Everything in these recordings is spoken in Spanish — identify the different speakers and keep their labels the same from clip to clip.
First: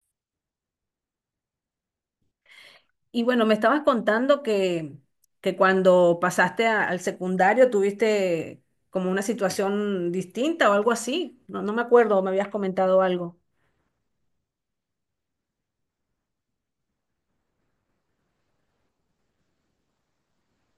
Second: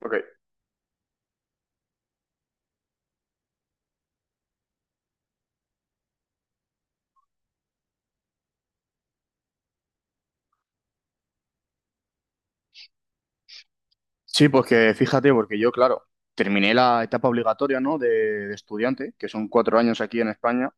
Speaker 1: Ok.
Speaker 2: Y bueno, me estabas contando que cuando pasaste al secundario tuviste como una situación distinta o algo así. No, no me acuerdo, me habías comentado algo.
Speaker 1: Sí, pues que fíjate, porque yo, claro, terminé la etapa obligatoria, ¿no? De estudiante, que son 4 años aquí en España,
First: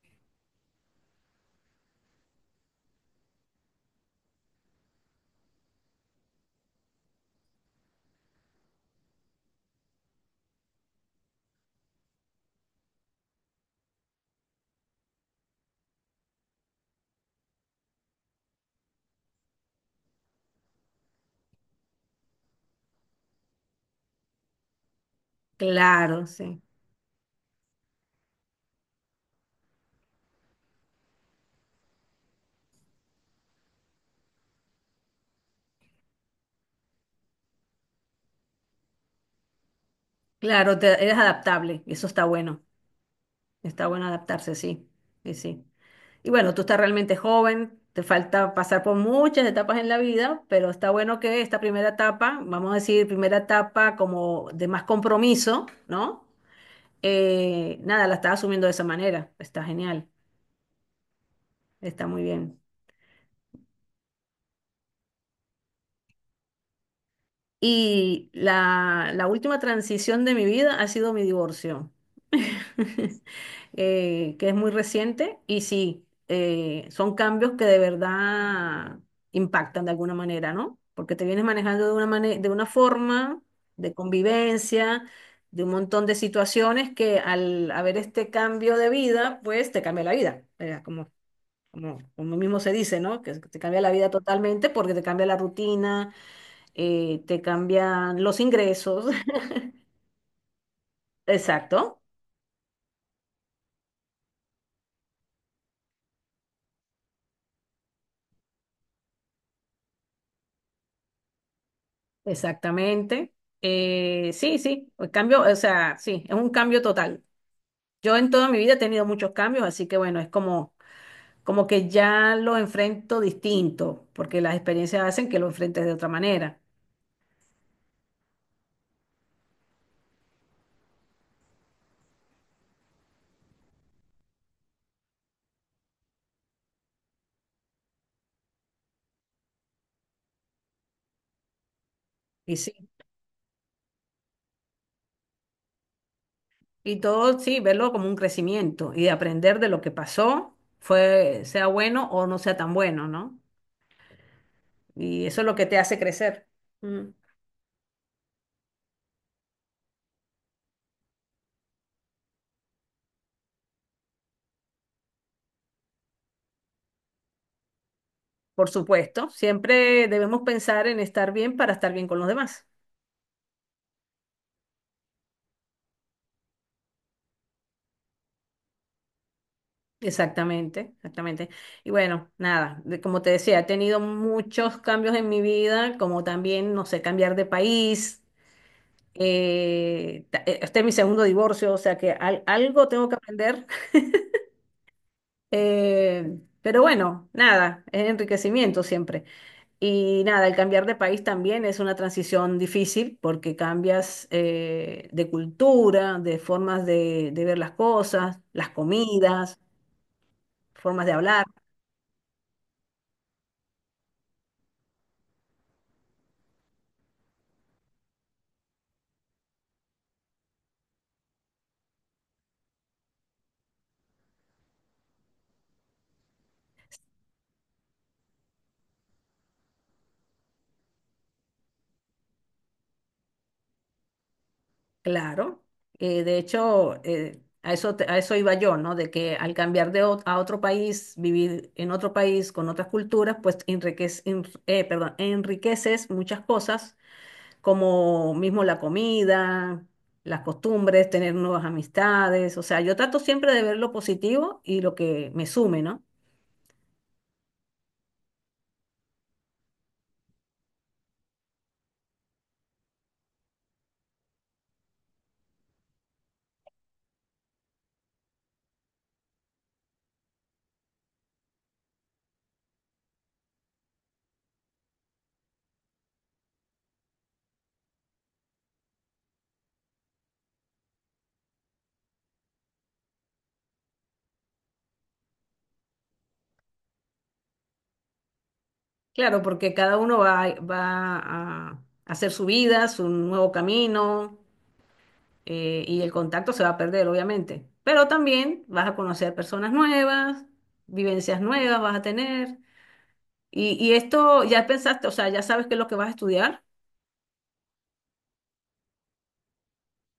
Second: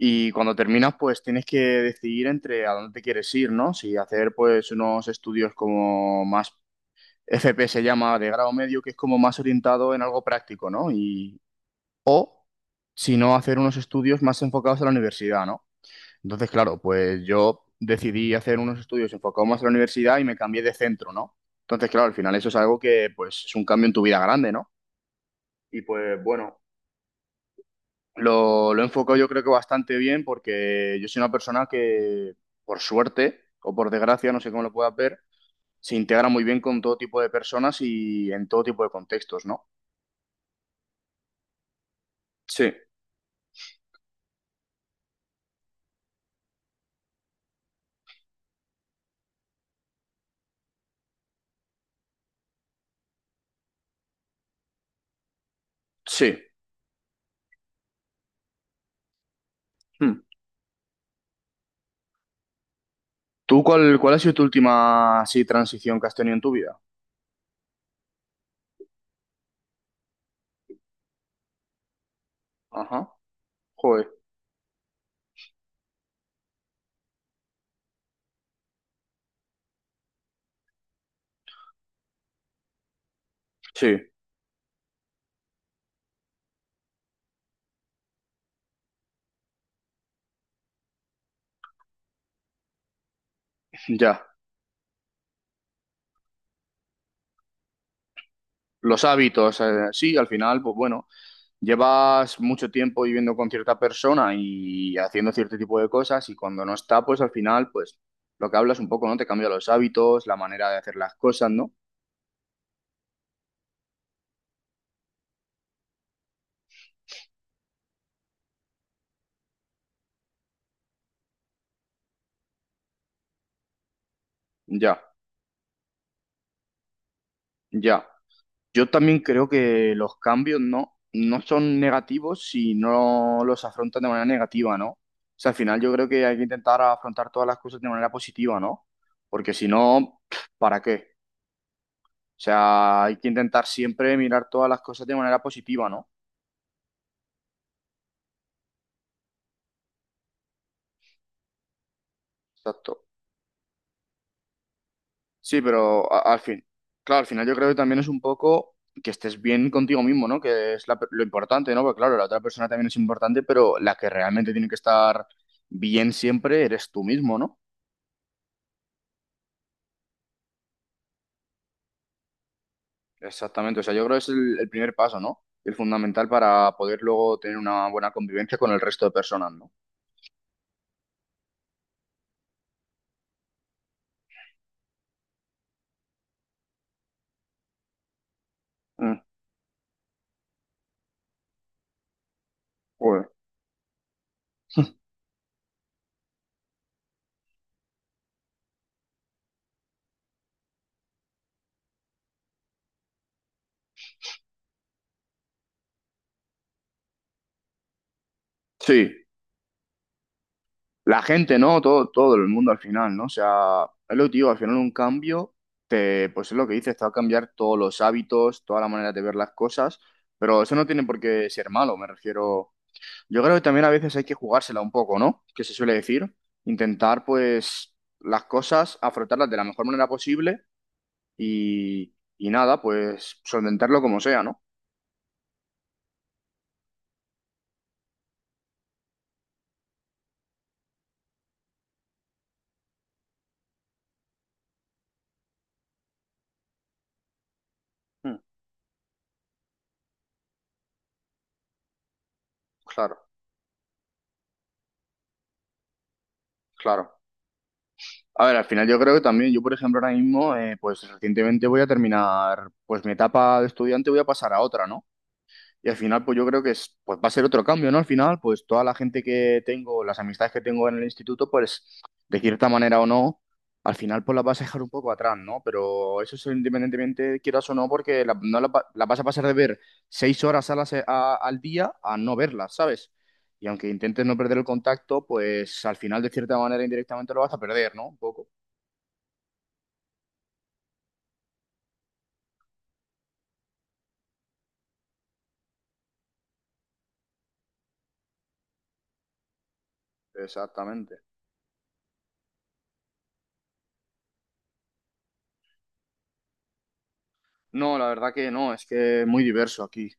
Speaker 1: y cuando terminas, pues tienes que decidir entre a dónde te quieres ir, ¿no? Si hacer, pues, unos estudios como más, FP se llama, de grado medio, que es como más orientado en algo práctico, ¿no? Y, o, si no, hacer unos estudios más enfocados a la universidad, ¿no? Entonces, claro, pues yo decidí hacer unos estudios enfocados más en la universidad y me cambié de centro, ¿no? Entonces, claro, al final eso es algo que, pues, es un cambio en tu vida grande, ¿no? Y pues,
Speaker 2: Claro,
Speaker 1: bueno,
Speaker 2: sí.
Speaker 1: lo he enfocado yo creo que bastante bien porque yo soy una persona que, por suerte o por desgracia, no sé cómo lo puedas ver, se integra muy bien con todo tipo de personas y en todo tipo de contextos, ¿no?
Speaker 2: Claro, eres adaptable y eso está bueno.
Speaker 1: Sí,
Speaker 2: Está bueno adaptarse, sí. Sí, sí. Y bueno, tú estás realmente joven, te falta pasar por muchas etapas en la vida, pero está bueno que esta primera etapa, vamos a decir, primera etapa como de más compromiso, ¿no?
Speaker 1: sí.
Speaker 2: Nada, la estaba asumiendo de esa manera. Está genial,
Speaker 1: Hmm.
Speaker 2: está muy bien.
Speaker 1: ¿Tú cuál ha sido tu última, así, transición que has tenido en tu vida?
Speaker 2: Y la última transición de mi vida ha sido mi divorcio,
Speaker 1: Ajá, joder,
Speaker 2: que es muy reciente y sí, son cambios que de verdad impactan de alguna manera, ¿no? Porque te vienes manejando de una de una forma de
Speaker 1: sí,
Speaker 2: convivencia, de un montón de situaciones que al haber este cambio de vida, pues te cambia la vida. Como, como como mismo se dice, ¿no? Que te cambia la vida
Speaker 1: ya.
Speaker 2: totalmente porque te cambia la rutina, te cambian los
Speaker 1: Los
Speaker 2: ingresos.
Speaker 1: hábitos, sí, al final, pues bueno,
Speaker 2: Exacto,
Speaker 1: llevas mucho tiempo viviendo con cierta persona y haciendo cierto tipo de cosas y cuando no está, pues al final, pues lo que hablas un poco, ¿no? Te cambia los hábitos, la manera de hacer las cosas, ¿no?
Speaker 2: exactamente. Sí, sí, el cambio, o sea, sí, es un cambio total. Yo en toda mi vida he tenido muchos cambios, así que bueno, es como, como que ya lo enfrento distinto, porque las
Speaker 1: Ya,
Speaker 2: experiencias hacen que lo enfrentes de otra manera.
Speaker 1: ya. Yo también creo que los cambios, ¿no? No son negativos si no los afrontas de manera negativa, ¿no? O sea, al final yo creo que hay que intentar afrontar todas las cosas de manera positiva, ¿no? Porque si no, ¿para qué? O
Speaker 2: Y sí,
Speaker 1: sea, hay que intentar siempre mirar todas las cosas de manera positiva, ¿no?
Speaker 2: y todo, sí, verlo como un crecimiento y de aprender de lo que pasó, fue, sea bueno o no sea tan
Speaker 1: Exacto.
Speaker 2: bueno, ¿no? Y eso es lo
Speaker 1: Sí,
Speaker 2: que te hace
Speaker 1: pero
Speaker 2: crecer. Mm.
Speaker 1: claro, al final yo creo que también es un poco que estés bien contigo mismo, ¿no? Que es lo importante, ¿no? Porque claro, la otra persona también es importante, pero la que realmente tiene que estar bien siempre eres tú mismo, ¿no?
Speaker 2: Por supuesto, siempre debemos pensar en estar bien para estar bien con los demás.
Speaker 1: Exactamente. O sea, yo creo que es el primer paso, ¿no? El fundamental para poder luego tener una buena convivencia con el resto de personas, ¿no?
Speaker 2: Exactamente, exactamente. Y bueno, nada, como te decía, he tenido muchos cambios en mi vida, como también, no sé, cambiar de país.
Speaker 1: Mm,
Speaker 2: Este es mi segundo divorcio, o sea que algo tengo que
Speaker 1: joder.
Speaker 2: aprender. Pero bueno, nada, es enriquecimiento siempre. Y nada, el cambiar de país también es una transición difícil porque cambias de cultura, de formas de ver las cosas, las
Speaker 1: Sí.
Speaker 2: comidas, formas de
Speaker 1: La
Speaker 2: hablar,
Speaker 1: gente, ¿no? Todo, todo el mundo al final, ¿no? O sea, es lo que te digo, al final un cambio, pues es lo que dices, te va a cambiar todos los hábitos, toda la manera de ver las cosas, pero eso no tiene por qué ser malo, me refiero. Yo creo que también a veces hay que jugársela un poco, ¿no? Que se suele decir, intentar pues las cosas, afrontarlas de la mejor manera posible y nada, pues solventarlo como sea, ¿no?
Speaker 2: claro. De hecho, a eso, a eso iba yo, ¿no? De que al cambiar de a otro país, vivir en otro país con otras culturas, pues perdón, enriqueces muchas cosas como
Speaker 1: Mm,
Speaker 2: mismo la comida, las costumbres, tener nuevas amistades. O sea, yo trato
Speaker 1: claro,
Speaker 2: siempre de ver lo positivo y lo que me sume, ¿no?
Speaker 1: claro. A ver, al final yo creo que también, yo por ejemplo ahora mismo, pues recientemente voy a terminar, pues mi etapa de estudiante voy a pasar a otra, ¿no? Y al final, pues yo creo que es, pues va a ser otro cambio, ¿no? Al final, pues toda la gente que tengo, las amistades que tengo en el instituto, pues de cierta manera o no, al final pues las vas a dejar un poco atrás, ¿no? Pero eso es independientemente quieras o no, porque la- no la, va- la vas a pasar de ver 6 horas a al día a no verlas, ¿sabes? Y aunque intentes no perder el contacto, pues al final de cierta manera indirectamente lo vas a perder, ¿no? Un poco.
Speaker 2: Claro, porque cada uno va a hacer su vida, su nuevo camino, y el contacto se va a perder, obviamente. Pero también vas a conocer personas nuevas,
Speaker 1: Exactamente.
Speaker 2: vivencias nuevas vas a tener. Y esto ya pensaste, o sea, ya sabes qué es lo que vas a estudiar.
Speaker 1: No, la verdad que no, es que es muy diverso aquí.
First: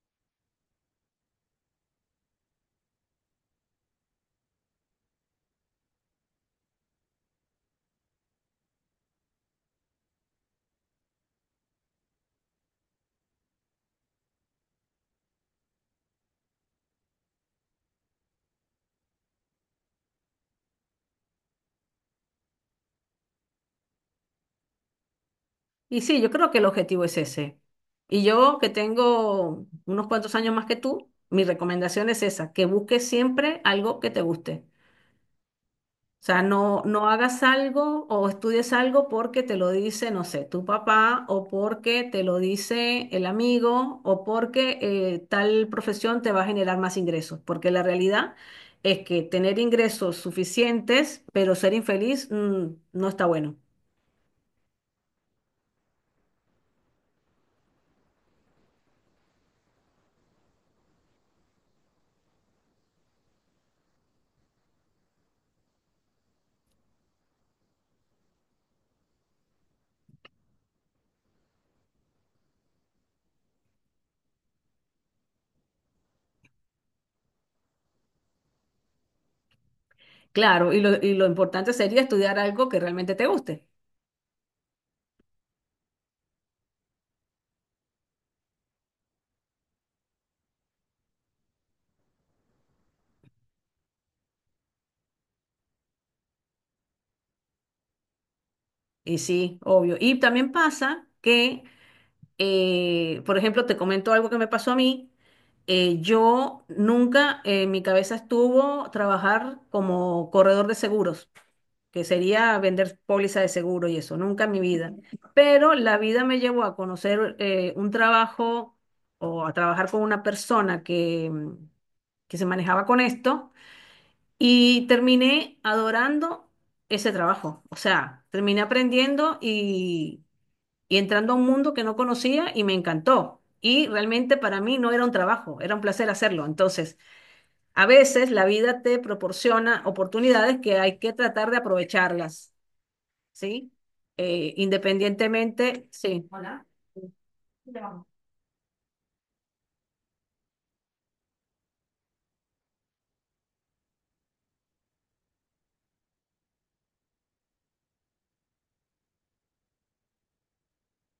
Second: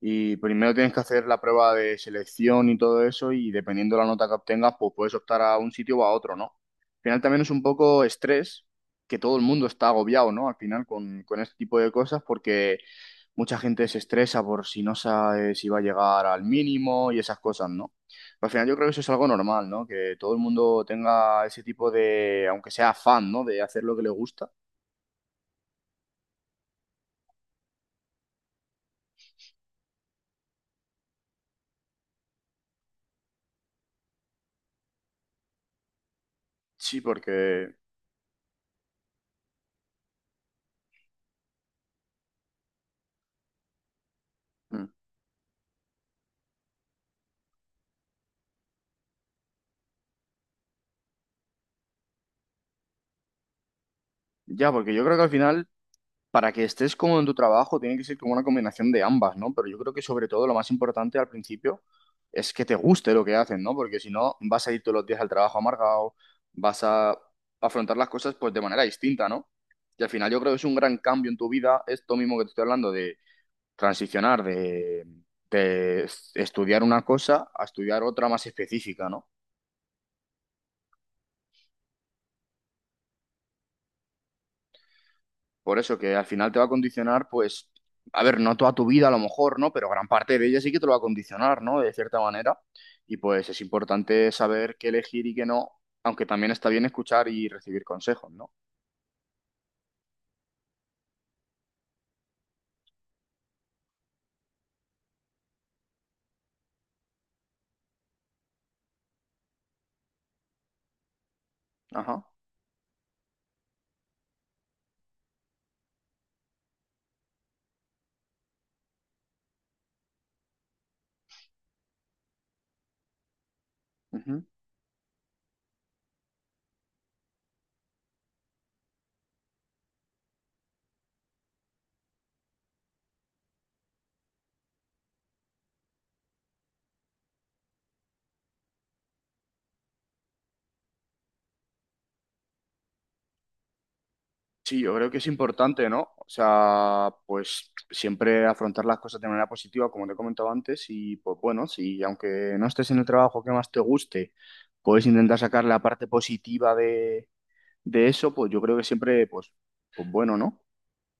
Speaker 1: Y primero tienes que hacer la prueba de selección y todo eso, y dependiendo de la nota que obtengas, pues puedes optar a un sitio o a otro, ¿no? Al final también es un poco estrés, que todo el mundo está agobiado, ¿no? Al final con este tipo de cosas, porque mucha gente se estresa por si no sabe si va a llegar al mínimo y esas cosas, ¿no? Pero al final yo creo que eso es algo normal, ¿no? Que todo el mundo tenga ese tipo de, aunque sea fan, ¿no? De hacer lo que le gusta.
Speaker 2: Y sí, yo creo que el objetivo es ese. Y yo que tengo unos cuantos años más que tú, mi recomendación es esa, que busques siempre algo que te guste. O sea, no,
Speaker 1: Sí,
Speaker 2: no hagas
Speaker 1: porque
Speaker 2: algo o estudies algo porque te lo dice, no sé, tu papá o porque te lo dice el amigo o porque
Speaker 1: mm.
Speaker 2: tal profesión te va a generar más ingresos. Porque la realidad es que tener ingresos suficientes pero ser infeliz no está bueno.
Speaker 1: Ya, porque yo creo que al final, para que estés cómodo en tu trabajo, tiene que ser como una combinación de ambas, ¿no? Pero yo creo que sobre todo lo más importante al principio es que te guste lo que haces, ¿no? Porque si no, vas a ir todos los días al trabajo amargado, vas a afrontar las cosas pues de manera distinta, ¿no? Y al final yo creo que es un gran cambio en tu vida, esto mismo que te estoy hablando de transicionar de estudiar una cosa a estudiar otra más específica, ¿no?
Speaker 2: Claro, y lo importante sería estudiar algo que realmente te guste.
Speaker 1: Por eso que al final te va a condicionar, pues, a ver, no toda tu vida a lo mejor, ¿no? Pero gran parte de ella sí que te lo va a condicionar, ¿no? De cierta manera. Y pues es importante saber qué elegir y qué no, aunque también está bien escuchar y recibir consejos, ¿no?
Speaker 2: Y sí, obvio. Y también pasa que, por ejemplo, te comento algo que me pasó a mí. Yo nunca en mi cabeza estuvo trabajar como corredor de seguros, que
Speaker 1: Ajá.
Speaker 2: sería vender póliza de seguro y eso, nunca en mi vida. Pero la vida me llevó a conocer un trabajo o a trabajar con una persona que, que se manejaba con esto.
Speaker 1: Ujú.
Speaker 2: Y terminé adorando ese trabajo. O sea, terminé aprendiendo y entrando a un mundo que no conocía y me encantó. Y realmente para mí no era un trabajo, era un placer hacerlo. Entonces, a veces la vida te proporciona oportunidades que hay que tratar de aprovecharlas, ¿sí?
Speaker 1: Sí, yo creo que es
Speaker 2: Independientemente,
Speaker 1: importante, ¿no? O
Speaker 2: sí. Hola.
Speaker 1: sea, pues siempre afrontar las cosas de manera positiva, como te he comentado antes, y pues bueno, si aunque no estés en el trabajo que más te guste, puedes intentar sacar la parte positiva de eso, pues yo creo que siempre, pues, pues bueno, ¿no?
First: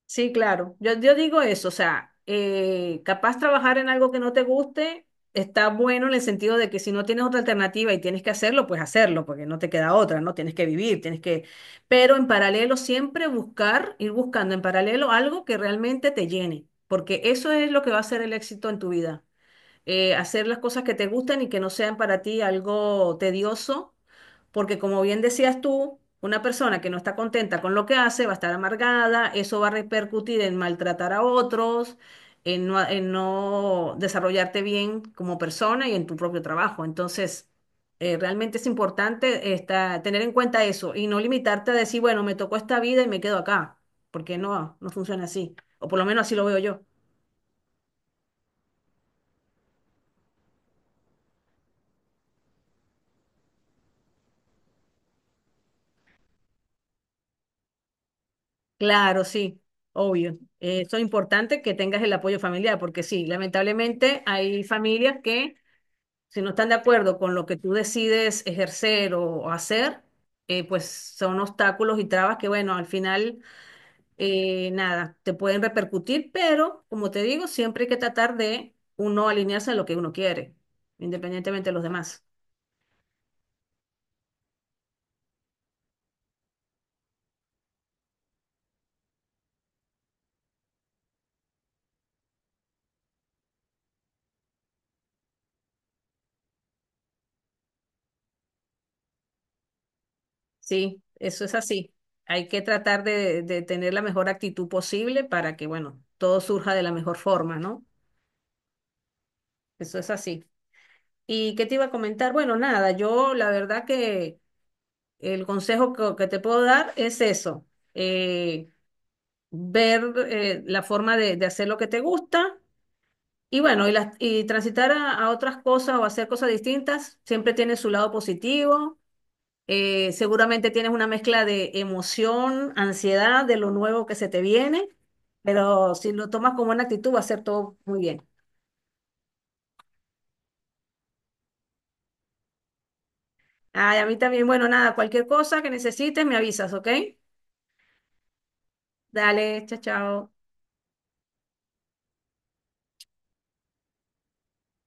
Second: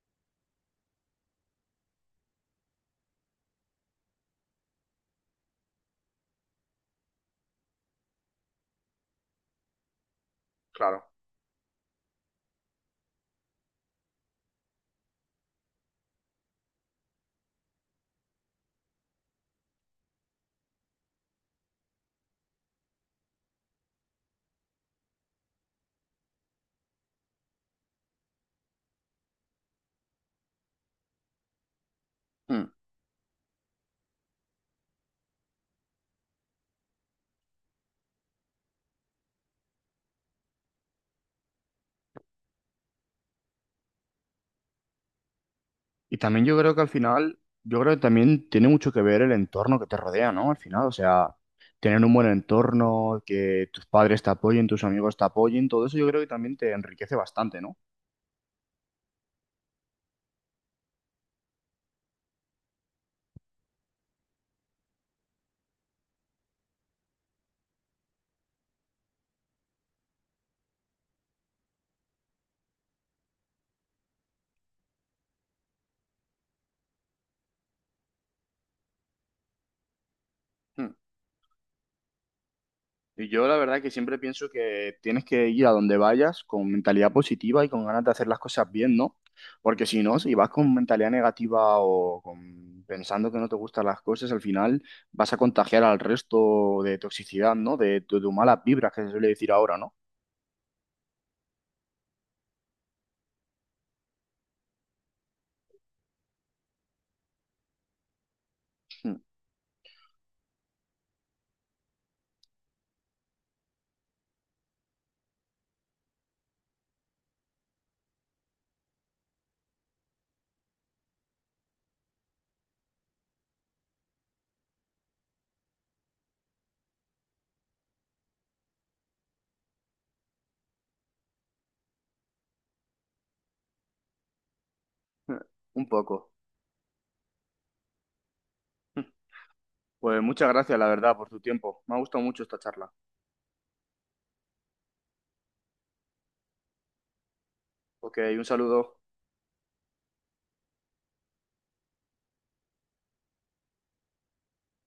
Speaker 2: Sí, claro. Yo digo eso, o sea, capaz trabajar en algo que no te guste está bueno en el sentido de que si no tienes otra alternativa y tienes que hacerlo, pues hacerlo, porque no te queda otra, ¿no? Tienes que vivir,
Speaker 1: Claro.
Speaker 2: tienes que... Pero en paralelo siempre buscar, ir buscando en paralelo algo que realmente te llene, porque eso es lo que va a ser el éxito en tu vida. Hacer las cosas que te gustan y que no sean para ti algo tedioso porque como bien decías tú, una persona que no está contenta con lo que hace va a estar amargada, eso va a repercutir en maltratar a otros,
Speaker 1: Mm.
Speaker 2: en no desarrollarte bien como persona y en tu propio trabajo. Entonces, realmente es importante tener en cuenta eso y no limitarte a decir, bueno, me tocó esta vida y me quedo acá, porque no, no funciona así, o por lo
Speaker 1: Y
Speaker 2: menos así
Speaker 1: también
Speaker 2: lo veo
Speaker 1: yo creo que
Speaker 2: yo.
Speaker 1: al final, yo creo que también tiene mucho que ver el entorno que te rodea, ¿no? Al final, o sea, tener un buen entorno, que tus padres te apoyen, tus amigos te apoyen, todo eso yo creo que también te enriquece bastante, ¿no?
Speaker 2: Claro, sí. Obvio, eh, eso es importante que tengas el apoyo familiar, porque sí, lamentablemente hay familias que si no están de acuerdo con lo que tú decides ejercer o hacer, pues son obstáculos y trabas que, bueno, al final, nada, te pueden repercutir, pero como te digo, siempre hay que tratar de uno alinearse a lo que uno quiere,
Speaker 1: Mm.
Speaker 2: independientemente de los demás.
Speaker 1: Y yo la verdad que siempre pienso que tienes que ir a donde vayas con mentalidad positiva y con ganas de hacer las cosas bien, ¿no? Porque si no, si vas con mentalidad negativa o con- pensando que no te gustan las cosas, al final vas a contagiar al resto de toxicidad, ¿no? De tus malas vibras, que se suele decir ahora, ¿no?
Speaker 2: Sí, eso es así. Hay que tratar de tener la mejor actitud posible para que, bueno, todo surja de la mejor forma, ¿no? Eso es así. ¿Y qué te iba a comentar? Bueno, nada, yo la verdad que el consejo que te puedo dar es eso, eh, ver la forma de hacer lo que te gusta y bueno, y transitar a otras cosas o hacer cosas distintas siempre tiene su lado positivo. Seguramente tienes una mezcla de emoción, ansiedad de lo nuevo que se te viene,
Speaker 1: Mm. Un
Speaker 2: pero si lo
Speaker 1: poco.
Speaker 2: tomas como una actitud va a ser todo muy bien.
Speaker 1: Pues muchas gracias, la verdad, por tu tiempo. Me ha gustado mucho esta charla.
Speaker 2: Ay, a mí también, bueno, nada, cualquier cosa que necesites me avisas, ¿ok?
Speaker 1: Ok, un saludo.
Speaker 2: Dale, chao, chao.